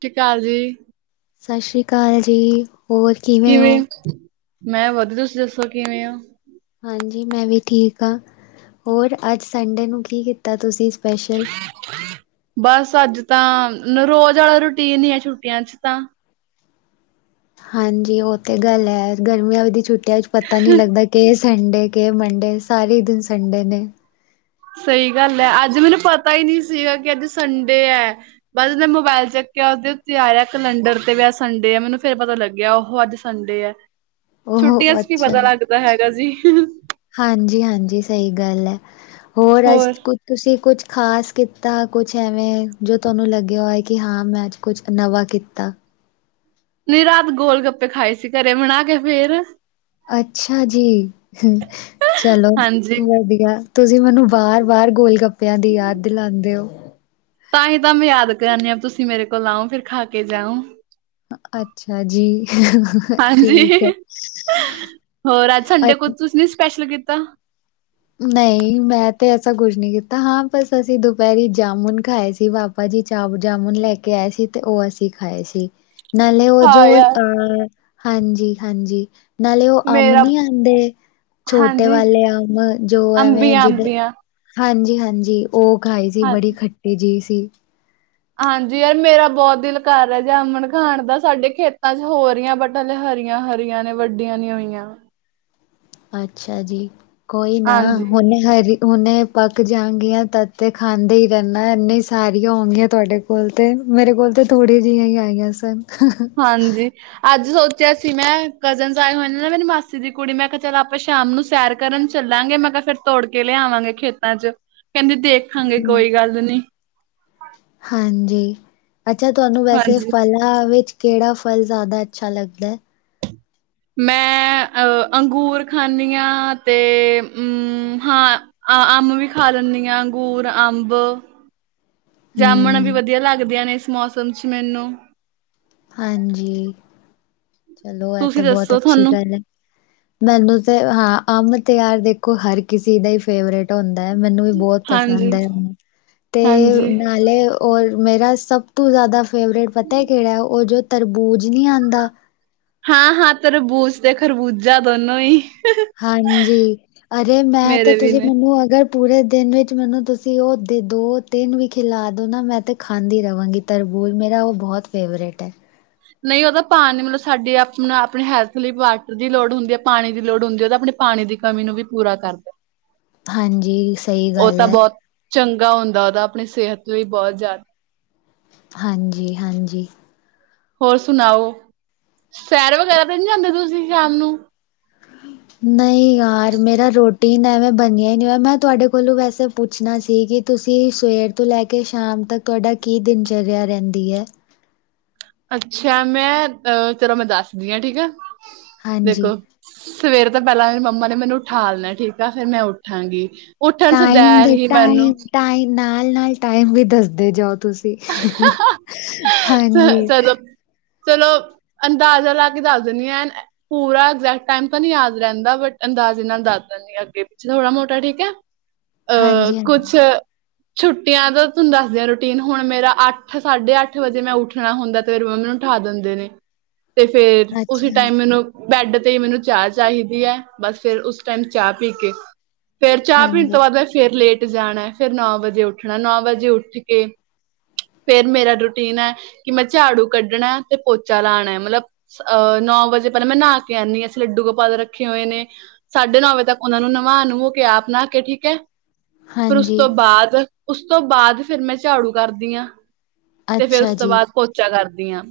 ਠੀ ਕਾਲ ਜੀ। ਸਸ਼ ਸ਼੍ਰੀ ਕਾਲ ਜੀ, ਹੋਰ ਕਿਵੇਂ ਐਂ? ਮੈਂ ਵਦ ਤੁਸੀਂ ਦੱਸੋ ਕਿਵੇਂ ਓ? ਹਾਂਜੀ, ਮੈਂ ਵੀ ਠੀਕ ਆਂ, ਹੋਰ ਅੱਜ ਸੰਡੇ ਨੂੰ ਕੀ ਕੀਤਾ ਤੁਸੀਂ ਸਪੈਸ਼ਲ? ਬਸ ਅੱਜ ਤਾਂ, ਰੋਜ਼ ਆਲਾ ਰੂਟੀਨ ਈ ਆ ਛੁੱਟੀਆਂ ਚ ਤਾਂ। ਹਾਂਜੀ, ਓਹ ਤੇ ਗੱਲ ਐ, ਗਰਮੀਆਂ ਵ ਦੀ ਛੁੱਟੀਆਂ ਚ ਪਤਾ ਨੀ ਲੱਗਦਾ ਕੇ ਸੰਡੇ, ਕੇ ਮੰਡੇ, ਸਾਰੇ ਈ ਦਿਨ ਸੰਡੇ ਨੇ। ਸਈ ਗੱਲ ਐ, ਅੱਜ ਮੈਨੂੰ ਪਤਾ ਈ ਨੀ ਸੀਗਾ ਕਿ ਅੱਜ ਸੰਡੇ ਐ। ਬਸ ਜੇ ਮੋਬੈਲ ਚੱਕਿਆ ਓਹਦੇ ਉੱਤੇ ਆਇਆ ਕੈਲੰਡਰ ਤੇ ਵੀ ਅੱਜ ਸੰਡੇ ਐ, ਮੈਨੂੰ ਫੇਰ ਪਤਾ ਲੱਗਿਆ ਓ ਹੋ ਅੱਜ ਸੰਡੇ ਐ, ਛੁੱਟੀਆਂ ਉਹ ਚ ਕੀ ਪਤਾ ਲੱਗਦਾ ਹੈਗਾ ਜੀ ਹੁ-ਹੁ ਹਾਂਜੀ-ਹਾਂਜੀ, ਸਹੀ ਗੱਲ ਐ, ਹੋਰ ਅੱਜ ਕੁ ਤੁਸੀਂ ਕੁਛ ਖ਼ਾਸ ਕੀਤਾ, ਕੁਛ ਐਵੇਂ, ਜੋ ਤੁਆਨੂੰ ਲੱਗਿਆ ਹੋਏ ਕਿ ਹਾਂ ਮੈਂ ਅੱਜ ਕੁਛ ਕ ਨਵਾਂ ਕੀਤਾ। ਨਈ ਰਾਤ ਗੋਲ-ਗੱਪੇ ਖਾਏ ਸੀ ਘਰੇ ਬਣਾ ਕੇ ਫੇਰ। ਅੱਛਾ ਜੀ, ਹੁਂ ਚਲੋ ਹਾਂਜੀ। ਵਦੀਆ। ਤੁਸੀਂ ਮੈਨੂੰ ਬਾਰ-ਬਾਰ ਗੋਲ ਗੱਪੇਆਂ ਦੀ ਯਾਦ ਦਿਲਾਂਦੇ ਓ। ਤਾਂ ਹੀ ਤਾਂ ਮੈਂ ਯਾਦ ਕਰਾਨੀ ਆਂ, ਤੁਸੀਂ ਮੇਰੇ ਕੋਲ ਆਓ ਫਿਰ ਖਾ ਕੇ ਜਾਓ। ਅੱਛਾ ਜੀ ਠੀਕ ਹਾਂਜੀ, ਹੋਰ ਅੱਜ ਐ ਸੰਡੇ ਕੁਛ ਅ ਤੁਸੀਂ ਵੀ ਸਪੈਸ਼ਲ ਕੀਤਾ। ਨਈ ਮੈਂ ਤੇ ਐਸਾ ਕੁਸ਼ ਨੀ ਕੀਤਾ ਹਾਂ ਬਸ ਅਸੀਂ ਦੁਪੈਰੀ ਜਾਮੁਨ ਖਾਏ ਸੀ ਵਾ ਪਾਜੀ ਚਾਵ ਜਾਮੁਨ ਲੈ ਕੇ ਆਏ ਸੀ ਤੇ ਓਹ ਅਸੀਂ ਖਾਏ ਸੀ। ਨਾਲੇ ਓਹ ਜੋ, ਹਾਂ ਯਾਰ ਅ ਹਾਂਜੀ-ਹਾਂਜੀ ਨਾਲੇ ਓਹ ਅੰਮ ਮੇਰਾ ਨੀ ਆਂਦੇ, ਛੋਟੇ ਹਾਂਜੀ ਵਾਲੇ ਅੰਮ ਜੋ ਐਵੇਂ ਅੰਬੀਆਂ ਜਿਧਰ ਅੰਬੀਆਂ ਹਾਂਜੀ-ਹਾਂਜੀ, ਓ ਖਾਏ ਸੀ ਬੜੀ ਹਾਂਜੀ। ਖੱਟੀ ਜੀ ਸੀ। ਹਾਂਜੀ, ਯਾਰ ਮੇਰਾ ਬਹੁਤ ਦਿਲ ਕਰ ਰਿਆ ਜਾਮਣ ਖਾਣ ਦਾ ਸਾਡੇ ਖੇਤਾਂ ਚ ਹੋ ਰਈ ਐ ਵੱ ਹਾਲੇ ਹਰੀਆਂ-ਹਰੀਆਂ ਨੇ ਵੱਡੀਆਂ ਨੀ ਹੋਈਆਂ। ਅੱਛਾ ਜੀ, ਕੋਈ ਨਾ ਹਾਂਜੀ ਹੁਨ ਹਰੀ ਹੁਨੇ ਪੱਕ ਜਾਂਗੀਆਂ ਤਦ ਤੇ ਖਾਂਦੇ ਈ ਰਹਿੰਨਾ ਇੰਨੇ ਸਾਰੀਆਂ ਹੋਨਗੀਆਂ ਤੁਹਾਡੇ ਕੋਲ ਤੇ ਮੇਰੇ ਕੋਲ ਤੇ ਥੋੜੇ ਜਈਆਂ ਈ ਆਈਆਂ ਸਨ, ਹ-ਹ ਹਾਂਜੀ। ਅੱਜ ਸੋਚਿਆ ਸੀ ਮੈਂ, ਕਜ਼ਨਸ ਆਏ ਹੋਏ ਨੇ ਨਾ ਮੇਰੀ ਮਾਸੀ ਦੀ ਕੁੜੀ, ਮੈਂ ਕਿਹਾ ਚਲ ਆਪਾਂ ਸ਼ਾਮ ਨੂੰ ਸੈਰ ਕਰਨ ਚੱਲਾਂਗੇ, ਮੈਂ ਕਿਆ ਫਿਰ ਤੋੜਕੇ ਲਿਆਵਾਂਗੇ ਖੇਤਾਂ'ਚ, ਕਹਿੰਦੀ ਦੇਖਾਂਗੇ ਕੋਈ ਗੱਲ ਨੀ। ਹਾਂਜੀ, ਅੱਛਾ ਤੁਆਨੂੰ ਵੈਸੇ ਹਾਂਜੀ ਫਲ ਆ, ਵਿੱਚ ਕਿਹੜਾ ਫਲ ਜ਼ਿਆਦਾ ਅੱਛਾ ਲੱਗਦੈ? ਮੈਂ ਅ, ਅੰਗੂਰ ਖਾਂਨੀ ਆਂ, ਤੇ, ਉਂ, ਹਾਂ ਆ ਅੰਮ ਵੀ ਖਾ ਲਿੱਨੀ ਆ, ਅੰਗੂਰ, ਅੰਬ ਜਾਮਣ ਵੀ ਹੂੰ ਵਦੀਆ ਲੱਗਦੀਆਂ ਨੇ, ਇਸ ਮੌਸਮ'ਚ ਮੈਨੂੰ। ਹਾਂਜੀ, ਚਲੋ ਐ ਤੇ ਤੁਸੀਂ ਬਹੁਤ ਦੱਸੋ ਅੱਛੀ ਤੁਹਾਨੂੰ ਗੱਲ ਏ। ਮੈਨੂੰ ਤੇ, ਹਾਂ ਅੰਮ ਤੇ ਯਾਰ ਦੇਖੋ ਹਰ ਕਿਸੀ ਦਾ ਈ ਫੇਵਰੇਟ ਹੁੰਦਾ ਐ, ਮੈਨੂੰ ਵੀ ਬਹੁਤ ਪਸੰਦ ਹਾਂਜੀ, ਏ, ਤੇ ਹਾਂਜੀ ਨਾਲੇ ਔਰ ਮੇਰਾ ਸਭ ਤੋਂ ਜ਼ਿਆਦਾ ਫੇਵਰੇਟ ਪਤਾ ਏ ਕਿਹੜਾ, ਓ ਜੋ ਤਰਬੂਜ ਨਹੀਂ ਆਂਦਾ। ਹਾਂ-ਹਾਂ, ਤਰਬੂਜ ਤੇ ਖਰਬੂਜਾ ਦੋਨੋ ਹੀ। ਹਾਂਜੀ, ਅਰੇ ਮੈਂ ਤਾਂ ਮੇਰੇ ਵੀ ਤੁਸੀਂ ਨੇ ਮੈਨੂੰ ਅਗਰ ਪੂਰੇ ਦਿਨ ਵਿੱਚ ਮੈਨੂੰ ਤੁਸੀਂ ਉਹ ਦੋ ਤਿੰਨ ਵੀ ਖਿਲਾਦੋ ਨਾ, ਮੈਂ ਤੇ ਖਾਂਦੀ ਰਵਾਂਗੀ। ਤਰਬੂਜ਼, ਮੇਰਾ ਉਹ ਬਹੁਤ ਫੇਵਰੇਟ ਐ। ਨਹੀਂ, ਉਹਦਾ ਪਾਣੀ ਮਤਲਬ ਸਾਡੀ ਆਪਣਾ ਆਪਣੀ ਹੈਲਥ ਲਈ ਵਾਟਰ ਦੀ ਲੋੜ ਹੁੰਦੀ ਹੈ, ਪਾਣੀ ਦੀ ਲੋੜ ਹੁੰਦੀ ਹੈ ਉਹਦਾ ਆਪਣੇ ਪਾਣੀ ਦੀ ਕਮੀ ਨੂੰ ਵੀ ਪੂਰਾ ਕਰਦੇ। ਹਾਂਜੀ, ਸਹੀ ਗੱਲ ਤਾਂ ਐ। ਬੋਤ ਚੰਗਾ ਹੁੰਦਾ, ਉਹਦਾ ਆਪਣੀ ਸਿਹਤ ਵੀ ਬਹੁਤ ਜ਼ਿਆ ਹਾਂਜੀ-ਹਾਂਜੀ। ਹੋਰ ਸੁਣਾਓ, ਸੈਰ ਵਗੈਰਾ ਤੇ ਨਹੀਂ ਜਾਂਦੇ ਤੁਸੀਂ ਸ਼ਾਮ ਨੂੰ? ਨਹੀਂ ਯਾਰ, ਮੇਰਾ ਰੋਟੀਨ ਐਵੇਂ ਬਣਿਆ ਨਹੀਂ, ਮੈਂ ਤੁਹਾਡੇ ਕੋਲੋਂ ਵੈਸੇ ਪੁੱਛਣਾ ਸੀ, ਕਿ ਤੁਸੀਂ ਸਵੇਰ ਤੋਂ ਲੈਕੇ ਸ਼ਾਮ ਤੱਕ ਤੁਹਾਡਾ ਕੀ ਦਿਨਚਰਿਆ ਰਹਿੰਦੀ ਐ? ਅੱਛਾ, ਮੈਂ ਚਲੋ ਮੈਂ ਦੱਸਦੀ ਆ ਠੀਕ ਆ, ਹਾਂਜੀ ਦੇਖੋ। ਸਵੇਰ ਤੋਂ ਪਹਿਲਾਂ ਮੇਰੀ ਮੰਮਾ ਨੇ ਮੈਨੂੰ ਉਠਾਲਣਾ ਠੀਕ ਆ, ਫੇਰ ਮੈਂ ਉਠਾਂਗੀ ਉੱਠਣ ਟਾਈਮ ਸਦੈਹ ਦੇ ਹੀ ਮੈਨੂੰ ਟਾਈਮ ਟਾਈਮ, ਨਾਲ-ਨਾਲ ਟਾਈਮ ਵੀ ਦੱਸਦੇ ਜਾਓ, ਤੁਸੀਂ। ਹਾਂਜੀ ਚਲੋ, ਚਲੋ ਅੰਦਾਜ਼ਾ ਲਾਕੇ ਦੱਸ ਦਿਨੀਂ ਐਨ ਪੂਰਾ ਐਗਜੈਕਟ ਟਾਈਮ ਤਾਂ ਨੀ ਯਾਦ ਰਹਿੰਦਾ ਬਟ, ਅੰਦਾਜੇ ਨਾਲ ਦੱਸ ਦਿੰਨੀ ਆ, ਅੱਗੇ-ਪਿੱਛੇ, ਥੋੜਾ ਮੋਟਾ ਠੀਕ ਹੈ। [inaudible] ਅ, ਹਾਂਜੀ ਕੁਛ ਛੁੱਟੀਆਂ ਦਾ ਤੁਹਾਨੂੰ ਦੱਸਦੀ ਆਂ ਰੂਟੀਨ, ਹੁਣ ਮੇਰਾ ਅੱਠ ਸਾਢੇ-ਅੱਠ ਵਜੇ ਜੇ ਮੈਂ ਉੱਠਣਾ ਹੁੰਦਾ, ਤੇ ਫੇਰ ਮੰਮੀ ਉਠਾ ਦਿੰਦੇ ਨੇ, ਤੇ ਫੇਰ ਉਸੇ ਅੱਛਾ ਟਾਈਮ ਮੈਨੂੰ ਬੈਡ ਤੇ ਈ ਮੈਨੂੰ ਚਾਹ ਚਾਹੀਦੀ ਹੈ, ਬਸ ਫੇਰ ਉਸ ਟਾਈਮ ਚਾਹ ਪੀਕੇ ਫੇਰ ਚਾਹ ਪੀਣ ਹਾਂਜੀ ਤੋਂ ਬਾਅਦ, ਮੈਂ ਫੇਰ ਲੇਟ ਜਾਣੈ। ਫੇਰ ਨੌ ਵਜੇ ਉੱਠਣਾ, ਨੌ ਵਜੇ ਉੱਠਕੇ ਫੇਰ ਮੇਰਾ ਰੁ ਨਾ, ਕਿ ਮੈਂ ਝਾੜੂ ਕੱਢਣਾ ਤੇ ਪੋਚਾ ਲਾਣੈ, ਮਤਲਬ ਅ, ਨੌ ਵਜੇ ਪਹਿਲਾਂ ਮੈਂ ਨਹਾਕੇ ਆਂਨੀ ਆਂ, ਅਸੀਂ ਲੱਡੂ ਗੋਪਾਲ ਰੱਖੇ ਹੋਏ ਨੇ। ਸਾਢੇ-ਨੌ ਵਜੇ ਤੱਕ ਉਹਨਾ ਨੂੰ ਨ੍ਹਵਾ-ਨੁਵੋ ਕੇ ਆਪ ਨਹਾਕੇ ਠੀਕ ਐ। ਫਿਰ ਉਸ ਹਾਂਜੀ ਤੋਂ ਬਾਅਦ, ਉਸ ਤੋਂ ਬਾਅਦ, ਫਿਰ ਮੈਂ ਝਾੜੂ ਕਰਦੀ ਆਂ। ਤੇ ਫੇਰ ਅੱਛਾ ਉਸ ਤੋਂ ਜੀ ਬਾਅਦ ਪੋਚਾ ਕਰਦੀ ਆਂ,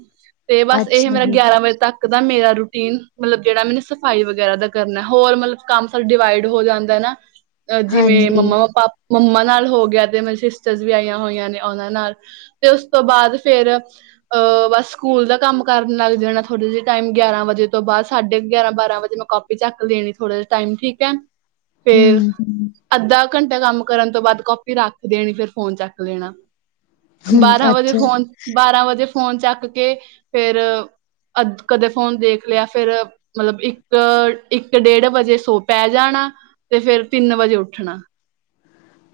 ਤੇ ਬਸ ਇਹ ਅੱਛਾ ਮੇਰਾ ਜੀ ਗਿਆਰਾਂ ਵਜੇ ਤੱਕ ਮੇਰਾ ਰੂਟੀਨ ਮਤਲਬ ਜਿਹੜਾ ਮੈਨੂੰ ਸਫਾਈ ਵਗੈਰਾ ਦਾ ਕਰਨਾ, ਹੋਰ ਮਤਲਬ ਕੰਮ ਫਿਰ ਡਿਵਾਈਡ ਹੋ ਜਾਂ ਨਾ, ਜਿਵੇਂ ਹਾਂਜੀ ਮੰਮਾ-ਪਾ ਮੰਮਾ ਨਾਲ ਹੋ ਗਿਆ, ਤੇ ਮੇਰੇ ਸਿਸਟਰਸ ਵੀ ਆਈਆਂ ਹੋਈਆਂ ਨੇ, ਉਹਨਾਂ ਨਾਲ ਤੇ ਉਸ ਉਸ ਤੋਂ ਬਾਅਦ ਫੇਰ ਅ, ਬਸ, ਸਕੂਲ ਦਾ ਕੰਮ ਕਰਨ ਲੱਗ ਜਾਣਾ, ਥੋੜੇ ਜਿਹੇ ਟਾਈਮ, ਗਿਆਰਾਂ ਵਜੇ ਤੋਂ ਬਾਅਦ, ਸਾਢੇ ਗਿਆਰਾਂ ਬਾਰਾਂ ਵਜੇ ਮੋ ਚੱਕ ਦੇਣੀ, ਥੋੜਾ ਜਿਹਾ ਟਾਈਮ ਠੀਕ ਹੈ, ਫੇਰ ਹਮ ਅੱਧਾ, ਘੰਟਾ ਕੰਮ ਕਰਨ ਤੋਂ, ਬਾਅਦ ਕਾਪੀ ਰੱਖ ਦੇਣੀ ਫੇਰ ਫੋਨ ਚੱਕ ਲੈਣਾ। ਹੁੰ, ਬਾਰਾਂ ਵਜੇ ਅੱਛਾ। ਫੋਨ ਬਾਰਾਂ ਵਜੇ, ਫੋਨ ਚੱਕ ਕੇ ਫੇਰ ਅਜ, ਕਦੇ ਫੋਨ ਦੇਖ ਲਿਆ ਫੇਰ। ਮਤਲਬ, ਇੱਕ ਇੱਕ ਡੇਢ ਵਜੇ ਸੌ ਪੈ ਜਾਣਾ, ਤੇ ਫੇਰ ਤਿੰਨ ਵਜੇ ਉੱਠਣਾ।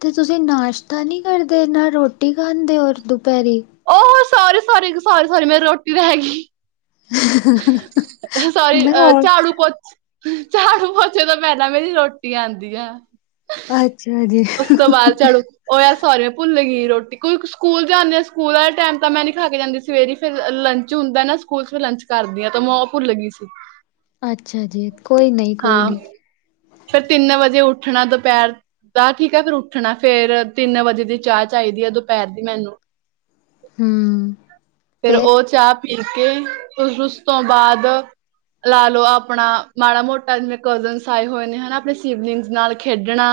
ਤੇ ਤੁਸੀਂ ਨਾਸ਼ਤਾ ਨਹੀਂ ਕਰਦੇ, ਨਾ ਰੋਟੀ ਖਾਂਦੇ ਹੋਰ ਦੁਪਹਿਰੀ ਉਹ ਸੋਰੀ-ਸੋਰੀ, ਸੋਰੀ- ਮੇਰੀ, ਰੋਟੀ ਰੈਗੀ। ਸੋਰੀ, ਮੈਂ ਅ ਔਰ ਝਾੜੂ ਪੋਚ। ਝਾਰੂ ਪੋਚੇ ਤੋਂ, ਪਹਿਲਾਂ ਮੇਰੀ ਰੋਟੀ ਆਉਂਦੀ ਏ। ਅੱਛਾ ਜੀ। ਝਾੜੂ ਉਹ ਯਾਰ, ਸਾਰੀ ਮੈਂ ਭੁੱਲ ਗਈ ਰੋਟੀ, ਕੋਈ ਸਕੂਲ ਜਾਂਦੇ ਆ, ਸਕੂਲ ਵਾਲੇ, ਟਾਈਮ ਤਾਂ ਮੈਂ ਨੀ ਖਾ ਕੇ ਜਾਂਦੀ ਸਵੇਰੇ ਫਿਰ, ਲੰਚ ਹੁੰਦਾ ਨਾ, ਸਕੂਲ ਚ ਫਿਰ ਲੰਚ ਕਰਦੀ ਆ, ਤਾਂ ਮੈਂ ਓ ਭੁੱਲ ਗਈ ਸੀ। ਅੱਛਾ ਜੀ, ਕੋਈ ਨਹੀਂ, ਕੋਈ ਨਹੀਂ। ਫੇਰ, ਤਿੰਨ ਵਜੇ ਉੱਠਣਾ ਦੁਪਹਿਰ [unintelligible] ਠੀਕ ਹੈ, ਫਿਰ ਉੱਠਣਾ, ਫੇਰ ਤਿੰਨ ਵਜੇ ਦੀ ਚਾਹ ਚਾਹੀਦੀ ਹੈ ਦੁਪੈਰ ਦੀ ਮੈਨੂੰ ਹਮ ਫੇਰ, ਉਹ ਚਾਹ ਪੀ ਕੇ [unintelligible] ਉਸ ਤੋਂ ਬਾਅਦ। ਲਾ ਲੋ, ਆਪਣਾ ਮਾੜਾ ਮੋਟਾ ਜਿਵੇਂ, ਕਜ਼ਨਸ ਆਏ ਹੋਏ ਨੇ, ਹੈਨਾ, ਅਪਣੇ ਸਿਬਲਿੰਗਸ ਨਾਲ ਖੇਡਣਾ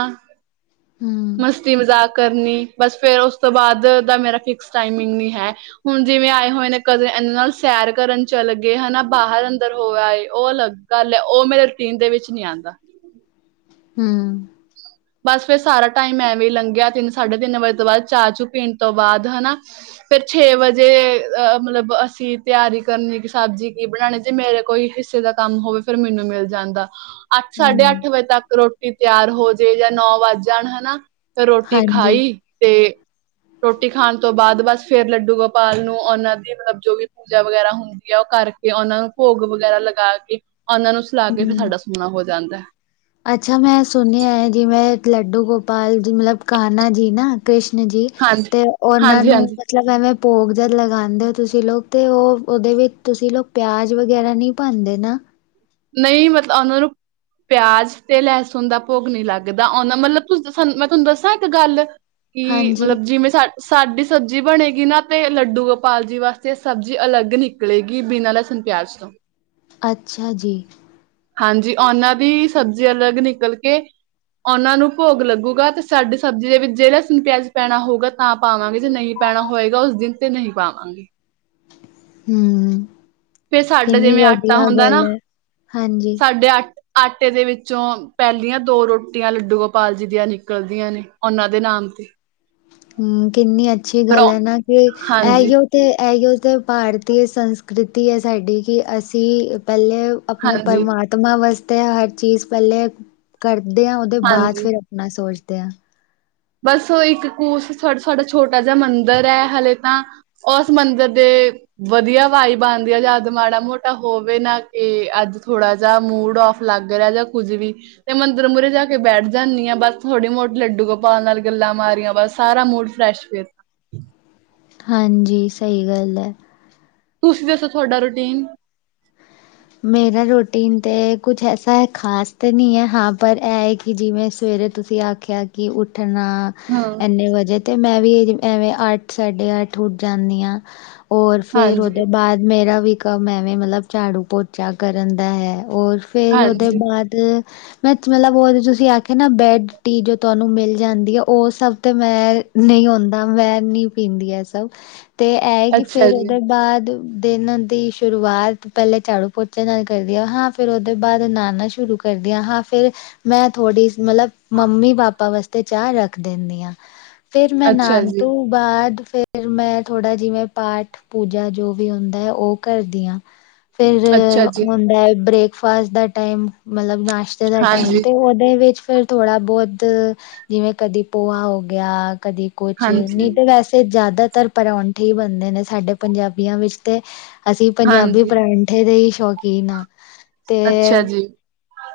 ਹਮ ਮਸਤੀ ਮਜ਼ਾਕ ਕਰਨੀ, ਬਸ ਫੇਰ, ਉਸ ਤੋਂ ਬਾਅਦ ਦਾ, ਮੇਰਾ ਫਿਕਸ ਟਾਈਮਿੰਗ ਨੀ ਹੈ ਹੁਣ ਜਿਵੇਂ ਆਏ ਹੋਏ ਨੇ ਕਦੇ, ਇਹਨਾਂ ਨਾਲ ਸੈਰ ਕਰਨ ਚਲ ਗਏ ਹੈਨਾ, ਬਾਹਰ ਅੰਦਰ ਹੋ ਆਏ ਉਹ ਅਲੱਗ ਗੱਲ ਹੈ, ਉਹ ਮੇਰੇ, ਰੂਟੀਨ ਦੇ ਵਿੱਚ ਨੀ ਆਦਾਂ ਹੁੰ। ਬਸ ਫੇਰ, ਸਾਰਾ ਟਾਈਮ ਐਵੇਂ, ਹੀ ਲੰਘਿਆ, ਤਿੰਨ ਸਾਢੇ ਤਿੰਨ ਵਜੇ ਤੋਂ, ਬਾਅਦ ਚਾਹ ਚੂ ਪੀਣ ਤੋਂ ਬਾਅਦ ਹੈਨਾ ਫੇਰ ਛੇ ਵਜੇ, ਅ ਮਤਲਬ ਅਸੀਂ ਤਿਆਰੀ ਕਰਨੀ, ਕਿ ਸਬਜ਼ੀ ਕੀ ਬਣਾਉਣੀ, ਜੇ ਮੇਰੇ ਕੋਈ ਹਿਸ ਹਿਸੇ ਦਾ, ਕੰਮ ਹੋਵੇ, ਫੇਰ ਮੈਨੂੰ ਮਿਲ ਜਾਂਦਾ। ਅੱਠ ਸਾਢੇ, ਹਮ ਅੱਠ ਵਜੇ ਤੱਕ ਰੋਟੀ ਤਿਆਰ ਹੋ, ਜੇ ਯਾ ਨੌ ਵੱਜ ਜਾਣ ਹੈਨਾ। ਤੇ, ਰੋਟੀ ਹਾਂਜੀ ਖਾਈ ਤੇ ਰੋਟੀ ਖਾਣ ਤੋਂ, ਬਾਅਦ ਬਸ ਫੇਰ, ਲੱਡੂ ਗੋਪਾਲ ਨੂੰ ਉਹਨਾਂ ਦੀ ਮਤਲਬ, ਜੋ ਵੀ ਪੂਜਾ ਵਗੈਰਾ ਹੁੰਦੀ [unintelligible] ਕਰਕੇ ਉਹਨਾਂ ਨੂੰ, ਭੋਗ ਵਗੈਰਾ ਲਗਾ ਕੇ, ਉਹਨਾਂ ਨੂੰ ਸੁਲਾ ਕੇ ਫਿਰ ਹਮ ਸਾਡਾ ਸੋਣਾ ਹੋ ਜਾਂਦਾ ਏ ਅੱਛਾ, ਮੈਂ ਸੁਣਿਆ ਹੈ, ਜੀਵੇੈਂ ਲੱਡੂ ਗੋਪਾਲ ਜੀ, ਮਤਲਬ ਕਾਹਣਾ ਜੀ ਨਾ ਕ੍ਰਿਸ਼ਨ ਜੀ, ਹਾਂਜੀ ਤੇ ਉਹਨਾਂ ਹਾਂਜੀ ਨੂੰ ਹਾਂਜੀ ਮਤਲਬ, ਐਵੇਂ, ਭੋਗ ਜਦ ਲਗਾਉਂਦੇ ਹੋ, ਤੁਸੀਂ ਲੋਕ ਤੇ ਉਹ, ਉਹਦੇ ਵਿੱਚ ਤੁਸੀਂ ਲੋਕ ਪਿਆਜ ਵਗੈਰਾ ਨਹੀਂ ਪਾਂਦੇ ਨਾ। ਨਹੀਂ, ਮਤਲਬ। [unintelligible] ਪਿਆਜ ਤੇ ਲਹਿਸੁਣ ਦਾ, ਭੋਗ ਨੀ ਲੱਗਦਾ, ਉਹਨਾ ਮਤਲਬ, [unintelligible] ਮੈਂ ਤੁਹਾਨੂੰ ਦੱਸਾਂ ਇੱਕ ਗੱਲ ਕਿ, ਹਾਂਜੀ ਮਤਲਬ ਜਿਵੇਂ ਸਾ ਸਾਡੀ ਸਬਜ਼ੀ ਬਣੇਗੀ, ਨਾ ਤੇ ਲੱਡੂ ਗੋਪਾਲ ਜੀ, ਵਾਸਤੇ ਸਬਜ਼ੀ ਅਲੱਗ ਨਿ ਕਲੇਗੀ, ਬਿਨਾ ਲਹਿਸਣ ਪਿਆਜ ਤੋਂ ਅੱਛਾ ਜੀ। ਹਾਂਜੀ, ਉਹਨਾਂ ਦੀ ਸਬਜ਼ੀ, ਅਲੱਗ ਨਿਕਲ ਕੇ। ਉਹਨਾਂ ਨੂੰ ਭੋਗ ਲੱਗੂਗਾ, ਤੇ ਸਾਡੀ ਸਬਜ਼ੀ ਦੇ ਵਿੱਚ ਜੇ ਲਸਣ, ਪਿਆਜ ਪੈਣਾ ਹੋਊਗਾ। ਤਾ ਪਾਵਾਂਗੇ, ਜੇ ਨਹੀਂ ਪੈਣਾ ਹੋਏਗਾ, ਓਸ ਦਿਨ ਤੇ ਨਹੀਂ ਪਾਵਾਂਗੇ। ਹੂੰ। ਫੇਰ ਸਾਡੇ, ਕਿੰਨੀ ਜਿਵੇਂ ਆਟਾ ਵਧੀਆ ਹੁੰਦਾ ਨਾ, ਗੱਲ ਹੈ ਹਾਂਜੀ ਸਾਡੇ ਆ ਆਟੇ ਦੇ ਵਿੱਚੋਂ ਪੈਹਲੀਆਂ ਦੋ ਰੋਟੀਆਂ, ਲੱਡੂ ਗੋਪਾਲ ਜੀ ਦੀਆਂ ਨਿਕਲਦੀਆਂ ਨੇ, ਓਨਾਂ ਦੇ ਨਾਮ ਤੇ ਹੂੰ, ਕਿੰਨੀ ਅੱਛੀ ਪਰ ਗੱਲ ਉਹ ਹੈ ਨਾ, ਕਿ ਹਾਂਜੀ ਏਹੀਓ। ਤੇ ਏਹੀਉ ਤੇ ਭਾਰਤੀ ਸੰਸਕ੍ਰਿਤੀ ਹੈ, ਸਾਡੀ ਕਿ ਅਸੀਂ ਅ ਪੈਹਲੇ ਆਪਣੇ ਹਾਂਜੀ ਪਰਮਾਤਮਾ ਵਾਸਤੇ, ਹਰ ਚੀਜ਼ ਪੈਹਲੇ ਕਰਦੇ ਹਾਂ, ਓਦੇ ਬਾਅਦ ਹਾਂਜੀ ਫੇਰ ਅਪਨਾ ਸੋਚਦੇ ਹਾਂ। ਬਸ ਓਹੀ [inaudible] ਇੱਕ ਸਾਡਾ ਛੋਟਾ ਜਿਹਾ, ਮੰਦਰ ਐ, ਹਲੇੇ ਤਾਂ ਉਸ ਮੰਦਰ ਦੇ ਵਧੀਆ ਵਾਈਬ ਆਂਦੀ ਆ, ਜਦ ਮਾੜਾ ਮੋਟਾ ਹੋਵੇ ਨਾ, ਕਿ ਅੱਜ ਥੋੜਾ ਜਿਹਾ ਮੂੜ ਔਫ ਲੱਗ ਰਿਹਾ ਯਾਂ ਕੁੱਝ ਵੀ ਤੇ ਮੰਦਰ ਮੂਰੇ ਜਾ ਕੇ ਬੈਠ ਜਾਂਨੀ ਆਂ, ਬਸ ਥੋੜੀ ਬੋਤ ਲੱਡੂ ਗੋਪ ਪਾਲ ਨਾਲ ਗੱਲਾਂ ਮਾਰੀਆਂ ਬਸ, ਸਾਰਾ ਮੂਡ ਫਰੈਸ਼ ਫੇਰ ਹਾਂਜੀ, ਸਹੀ ਗੱਲ ਹੈ। ਤੁਸੀ ਦੱਸੋ? ਥੋਡਾ ਰੂਟੀਨ। ਮੇਰਾ ਰੋਟੀਨ ਤੇ ਕੁੱਛ ਐਸਾ ਹੈ, ਖ਼ਾਸ ਤੇ ਨਹੀਂ ਹੈ ਹਾਂ, ਪਰ ਏ ਹੈ ਕਿ ਜਿਵੇਂ ਸਵੇਰੇ ਤੁਸੀਂ ਆਖ ਖਿਆ, ਕੇ ਉੱਠਣਾ ਹੂੰ। ਏਨੇ ਵਜੇ ਤੇ ਮੈਂ ਵੀ ਐਵੇਂ ਅੱਠ, ਸਾਡੇ ਅੱਠ ਉੱਠ ਜਾਂਨੀ ਆਂ। ਔਰ ਫੇਰ, ਹਾਂਜੀ ਓਹਦੇ ਬਾਦ ਮੇਰਾ ਵੀ ਕੰਮ ਐਵੇਂ, ਮਤਲਬ ਝਾੜੂ ਪੋ ਚਾ ਕਰਨ ਦਾ ਹੈ, ਔਰ ਫੇਰ ਓਦੇ ਹਾਂਜੀ, ਬਾਅਦ ਮਤਲਬ, ਓ ਜੋ ਤੁਸੀਂ ਆਖਿਆ ਨਾ, ਬੈਡ-ਟੀ ਜੋ ਤੁਹਾਨੂੰ ਮਿਲ ਜਾਂਦੀ ਹੈ, ਓ ਸਭ ਤੇ ਮੈਂ ਨਹੀਂ ਆਉਦਾ, ਮੈਂ ਨਹੀਂ ਪੀਂਦੀ ਐ, ਸਭ ਤੇ ਐਏਗੀ, ਅੱਛਾ ਫੇਰ ਜੀ, ਉਹਦੇ ਬਾਅਦ ਦਿਨ ਦੀ ਸ਼ੁਰੂਆਤ, ਪੈਲੇ ਝਾੜੂ ਪੋਚ ਚੇ ਨਾਲ ਕਰਦੀਆਂ, ਹਾਂ ਫੇਰ ਓਦੇ ਬਾਅਦ ਨਹਾਨਾ ਸ਼ੁਰੂ ਕਰਦੀਆਂ, ਹਾਂ ਫੇਰ ਮੈਂ ਥੋੜ੍ਹੀ ਮਤਲਬ, ਮੰਮੀ ਪਾਪਾ ਵਾਸਤੇ ਚਾਹ ਰੱਖ ਦਿੰਦੀ ਹਾਂ। ਫੇਰ, ਮੈਂ ਅੱਛਾ ਨਾਣ ਜੀ, ਤੋਂ ਬਾਅਦ ਫੇਰ ਮੈਂ ਥੋੜ੍ਹਾ ਜਿਵੇਂ ਪਾਠ ਪੂਜਾ ਜੋ ਵੀ ਹੁੰਦਾ ਹੈ, ਓ ਕਰਦੀਆਂ। ਫੇਰ ਅੱਛਾ ਜੀ, ਹੁੰਦਾ ਹੈ, ਬ੍ਰੇਕਫਾਸਟ ਦਾ ਟਾਈਮ, ਮਤਲਬ ਨਾਸ਼ਤੇ ਦਾ ਟਾਈਮ, ਹਾਂਜੀ। ਤੇ ਓਹਦੇ ਵਿੱਚ ਫ਼ਿਰ ਥੋੜਾ ਬੋਤ, ਜਿਵੇਂ ਕਦੀ ਪੋਹਾ ਹੋ ਗਿਆ ਕਦੀ ਕੁਛ ਹਾਂਜੀ, ਨੀ ਤਾਂ ਵੈਸੇ, ਜ਼ਿਆਦਾਤਰ ਪਰੌਠੇਂ ਹੀ ਬਣਦੇ ਨੇ, ਸਾਡੇ ਪੰਜਾਬੀਆਂ ਵਿੱਚ ਤੇ। ਅਸੀਂ ਪੰਜਾਬੀ ਹਾਂਜੀ, ਪਰਾਂਠੇ ਦੇ ਹੀ ਸ਼ੌਕੀਨ ਹਾਂ। ਤੇ ਅੱਛਾ ਜੀ।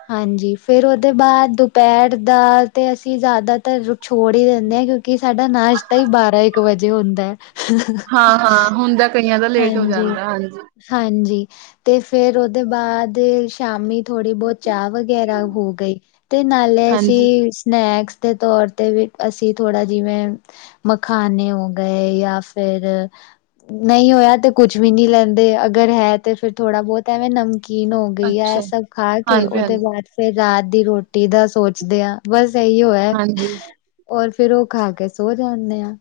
ਹਾਂਜੀ, ਫੇਰ ਓਹਦੇ ਬਾਅਦ ਦੁਪਹਿਰ ਦਾ ਤੇ ਅਸੀਂ ਜ਼ਿਆਦਾਤਰ ਛੋੜ ਹੀ ਦਿੰਦੇ ਹਾਂ, ਕਿਉਂਕਿ ਕਿ ਸਾਡਾ ਨਾਸ਼ਤਾਂ ਹੀ, ਬਾਰਾਂ ਇੱਕ ਵਜੇ ਹੁੰਦਾ ਹੈ। ਹਾਂ-ਹਾਂ, ਹੁਣ ਦਾ ਕਈਆਂ ਦਾ ਲੇਟ ਹੋ ਹਾਂਜੀ ਜਾਂਦਾ, ਹਾਂਜੀ। ਹਾਂਜੀ, ਤੇ ਫੇਰ ਓਹਦੇ ਬਾਦ ਸ਼ਾਮੀ ਥੋੜ੍ਹੀ ਬੋਤ ਚਾਹ ਵ ਵਗੈਰਾ ਹੋ ਗਈ, ਤੇ ਨਾਲੇ ਹਾਂਜੀ, ਅਸੀਂ ਸਨੈਕਸ ਦੇ ਤੌਰ ਤੇ ਵੀ, ਅਸੀਂ ਥੋੜ੍ਹਾ ਜਿਵੇਂ ਮਖਾਨੇ ਹੋ ਗਏ, ਯਾ ਫਿਰ ਨਹੀਂ ਹੋਇਆ ਤਾਂ ਕੁਛ ਵੀ ਨਹੀਂਲੈਂਦੇ, ਅਗਰ ਹੈ ਤਾਂ ਫੇਰ ਥੋੜ੍ਹਾ ਬੋਤ ਐਵੇਂ ਨਮ ਨਮਕੀਨ ਹੋ ਗਈ ਐ, ਏ ਅੱਛਾ। ਸਭ ਖਾ ਕੇ ਓਦੇ ਹਾਂਜੀ-ਹਾਂਜੀ, ਬਾਦ ਫੇਰ ਰਾਤ ਦੀ ਰੋਟੀ ਦਾ ਸੋਚਦੇ ਹਾਂ, ਬਸ ਇਹੀਓ ਹੈ। ਹਾਂਜੀ, ਹਾਂਜੀ, ਔਰ ਫੇਰ, ਓ ਖਾ ਕੇ ਸੋ ਜਾਂਦੇ ਆ।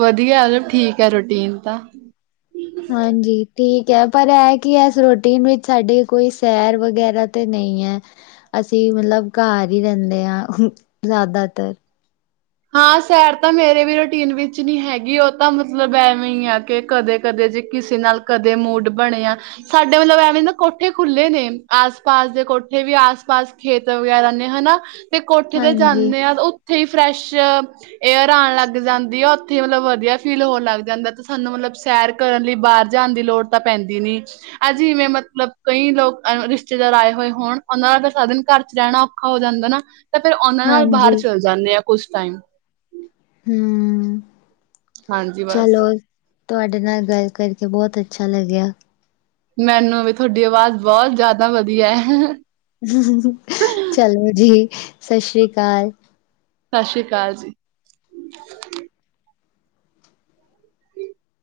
ਵਧੀਆ ਐ, ਠੀਕ ਹੈ, ਰੂਟੀਨ ਤਾਂ ਹਾਂਜੀ ਠੀਕ ਹੈ, ਪਰ ਇਹ ਕਿ ਇਸ ਰੋਟੀਨ ਵਿੱਚ ਸਾਡੀੇ ਕੋਈ ਸੈਰ ਵਗੈਰਾ ਤੇ ਨਹੀਂ ਹੈ। ਅਸੀਂ ਮਤਲਬ ਘਰ ਹੀ ਰਹਿੰਦੇ ਹਾਂ ਜ਼ਿਆਦਾਤਰ। ਹਾਂ ਸੈਰ ਤਾਂ ਮੇਰੇ ਵੀ ਰੂਟੀਨ ਵਿੱਚ ਨਹੀਂ ਹੈਗੀ, ਉਹ ਤਾਂ ਮਤਲਬ ਐਵੇਂ ਹੀ ਆ ਕਿ ਕਦੇ ਕਦੇ ਜੇ ਕਿਸੇ ਨਾਲ ਕਦੇ ਮੂਡ ਬਣੇਆ ਸਾਡੇ ਮਤਲਬ ਐਵੇਂ ਨਾ ਕੋਠੇ ਖੁੱਲ੍ਹੇ ਨੇ, ਆਸ ਪਾਸ ਦੇ ਕੋਠੇ ਵੀ ਆਸ ਪਾਸ ਖੇਤ ਵਗੈਰਾ ਨੇ ਹਨਾ, ਤੇ ਕੋਠੇ ਤੇ ਹਾਂਜੀ ਜਾਂਦੇ ਆ ਉੱਥੇ ਹੀ ਫਰੈਸ਼ ਏਅਰ ਆਉਣ ਲੱਗ ਜਾਂਦੀ ਆ ਉੱਥੇ, ਮਤਲਬ ਵਧੀਆ ਫੀਲ ਹੋਣ ਲੱਗ ਜਾਂਦਾ ਤੇ ਸਾਨੂੰ ਮਤਲਬ ਸੈਰ ਕਰਨ ਲਈ ਬਾਹਰ ਜਾਣ ਦੀ ਲੋੜ ਤਾਂ ਪੈਂਦੀ ਨੀ। ਆ ਜਿਵੇਂ ਮਤਲਬ ਕਈ ਲੋਕ ਅ ਰਿਸ਼ਤੇਦਾਰ ਆਏ ਹੋਏ ਹੋਣ ਉਹਨਾਂ ਦਾ ਵੀ ਸਾਧਨ ਘਰ ਚ ਰਹਿਣਾ ਹੋ ਜਾਂਦਾ ਨਾ ਤਾਂ ਫੇਰ ਉਹਨਾਂ ਨਾਲ ਹਾਂਜੀ ਬਾਹਰ ਚਲੇ ਜਾਂਦੇ ਆ ਕੁਛ ਟਾਈਮ ਹਮਮਮਮਮ ਹਾਂਜੀ ਬਸ ਚਲੋ ਤੁਹਾਡੇ ਨਾਲ ਗੱਲ ਕਰਕੇ ਬੋਤ ਅੱਛਾ ਲੱਗਿਆ। ਮੈਨੂੰ ਵੀ ਤੁਹਾਡੀ ਆਵਾਜ਼ ਬੋਤ ਜਿਆਦਾ ਵਧੀਆ ਹੈ। ਚਲੋ ਜੀ ਸਤਿ ਸ੍ਰੀ ਅਕਾਲ। ਸਤਿ ਸ਼੍ਰੀ ਅਕਾਲ ਜੀ।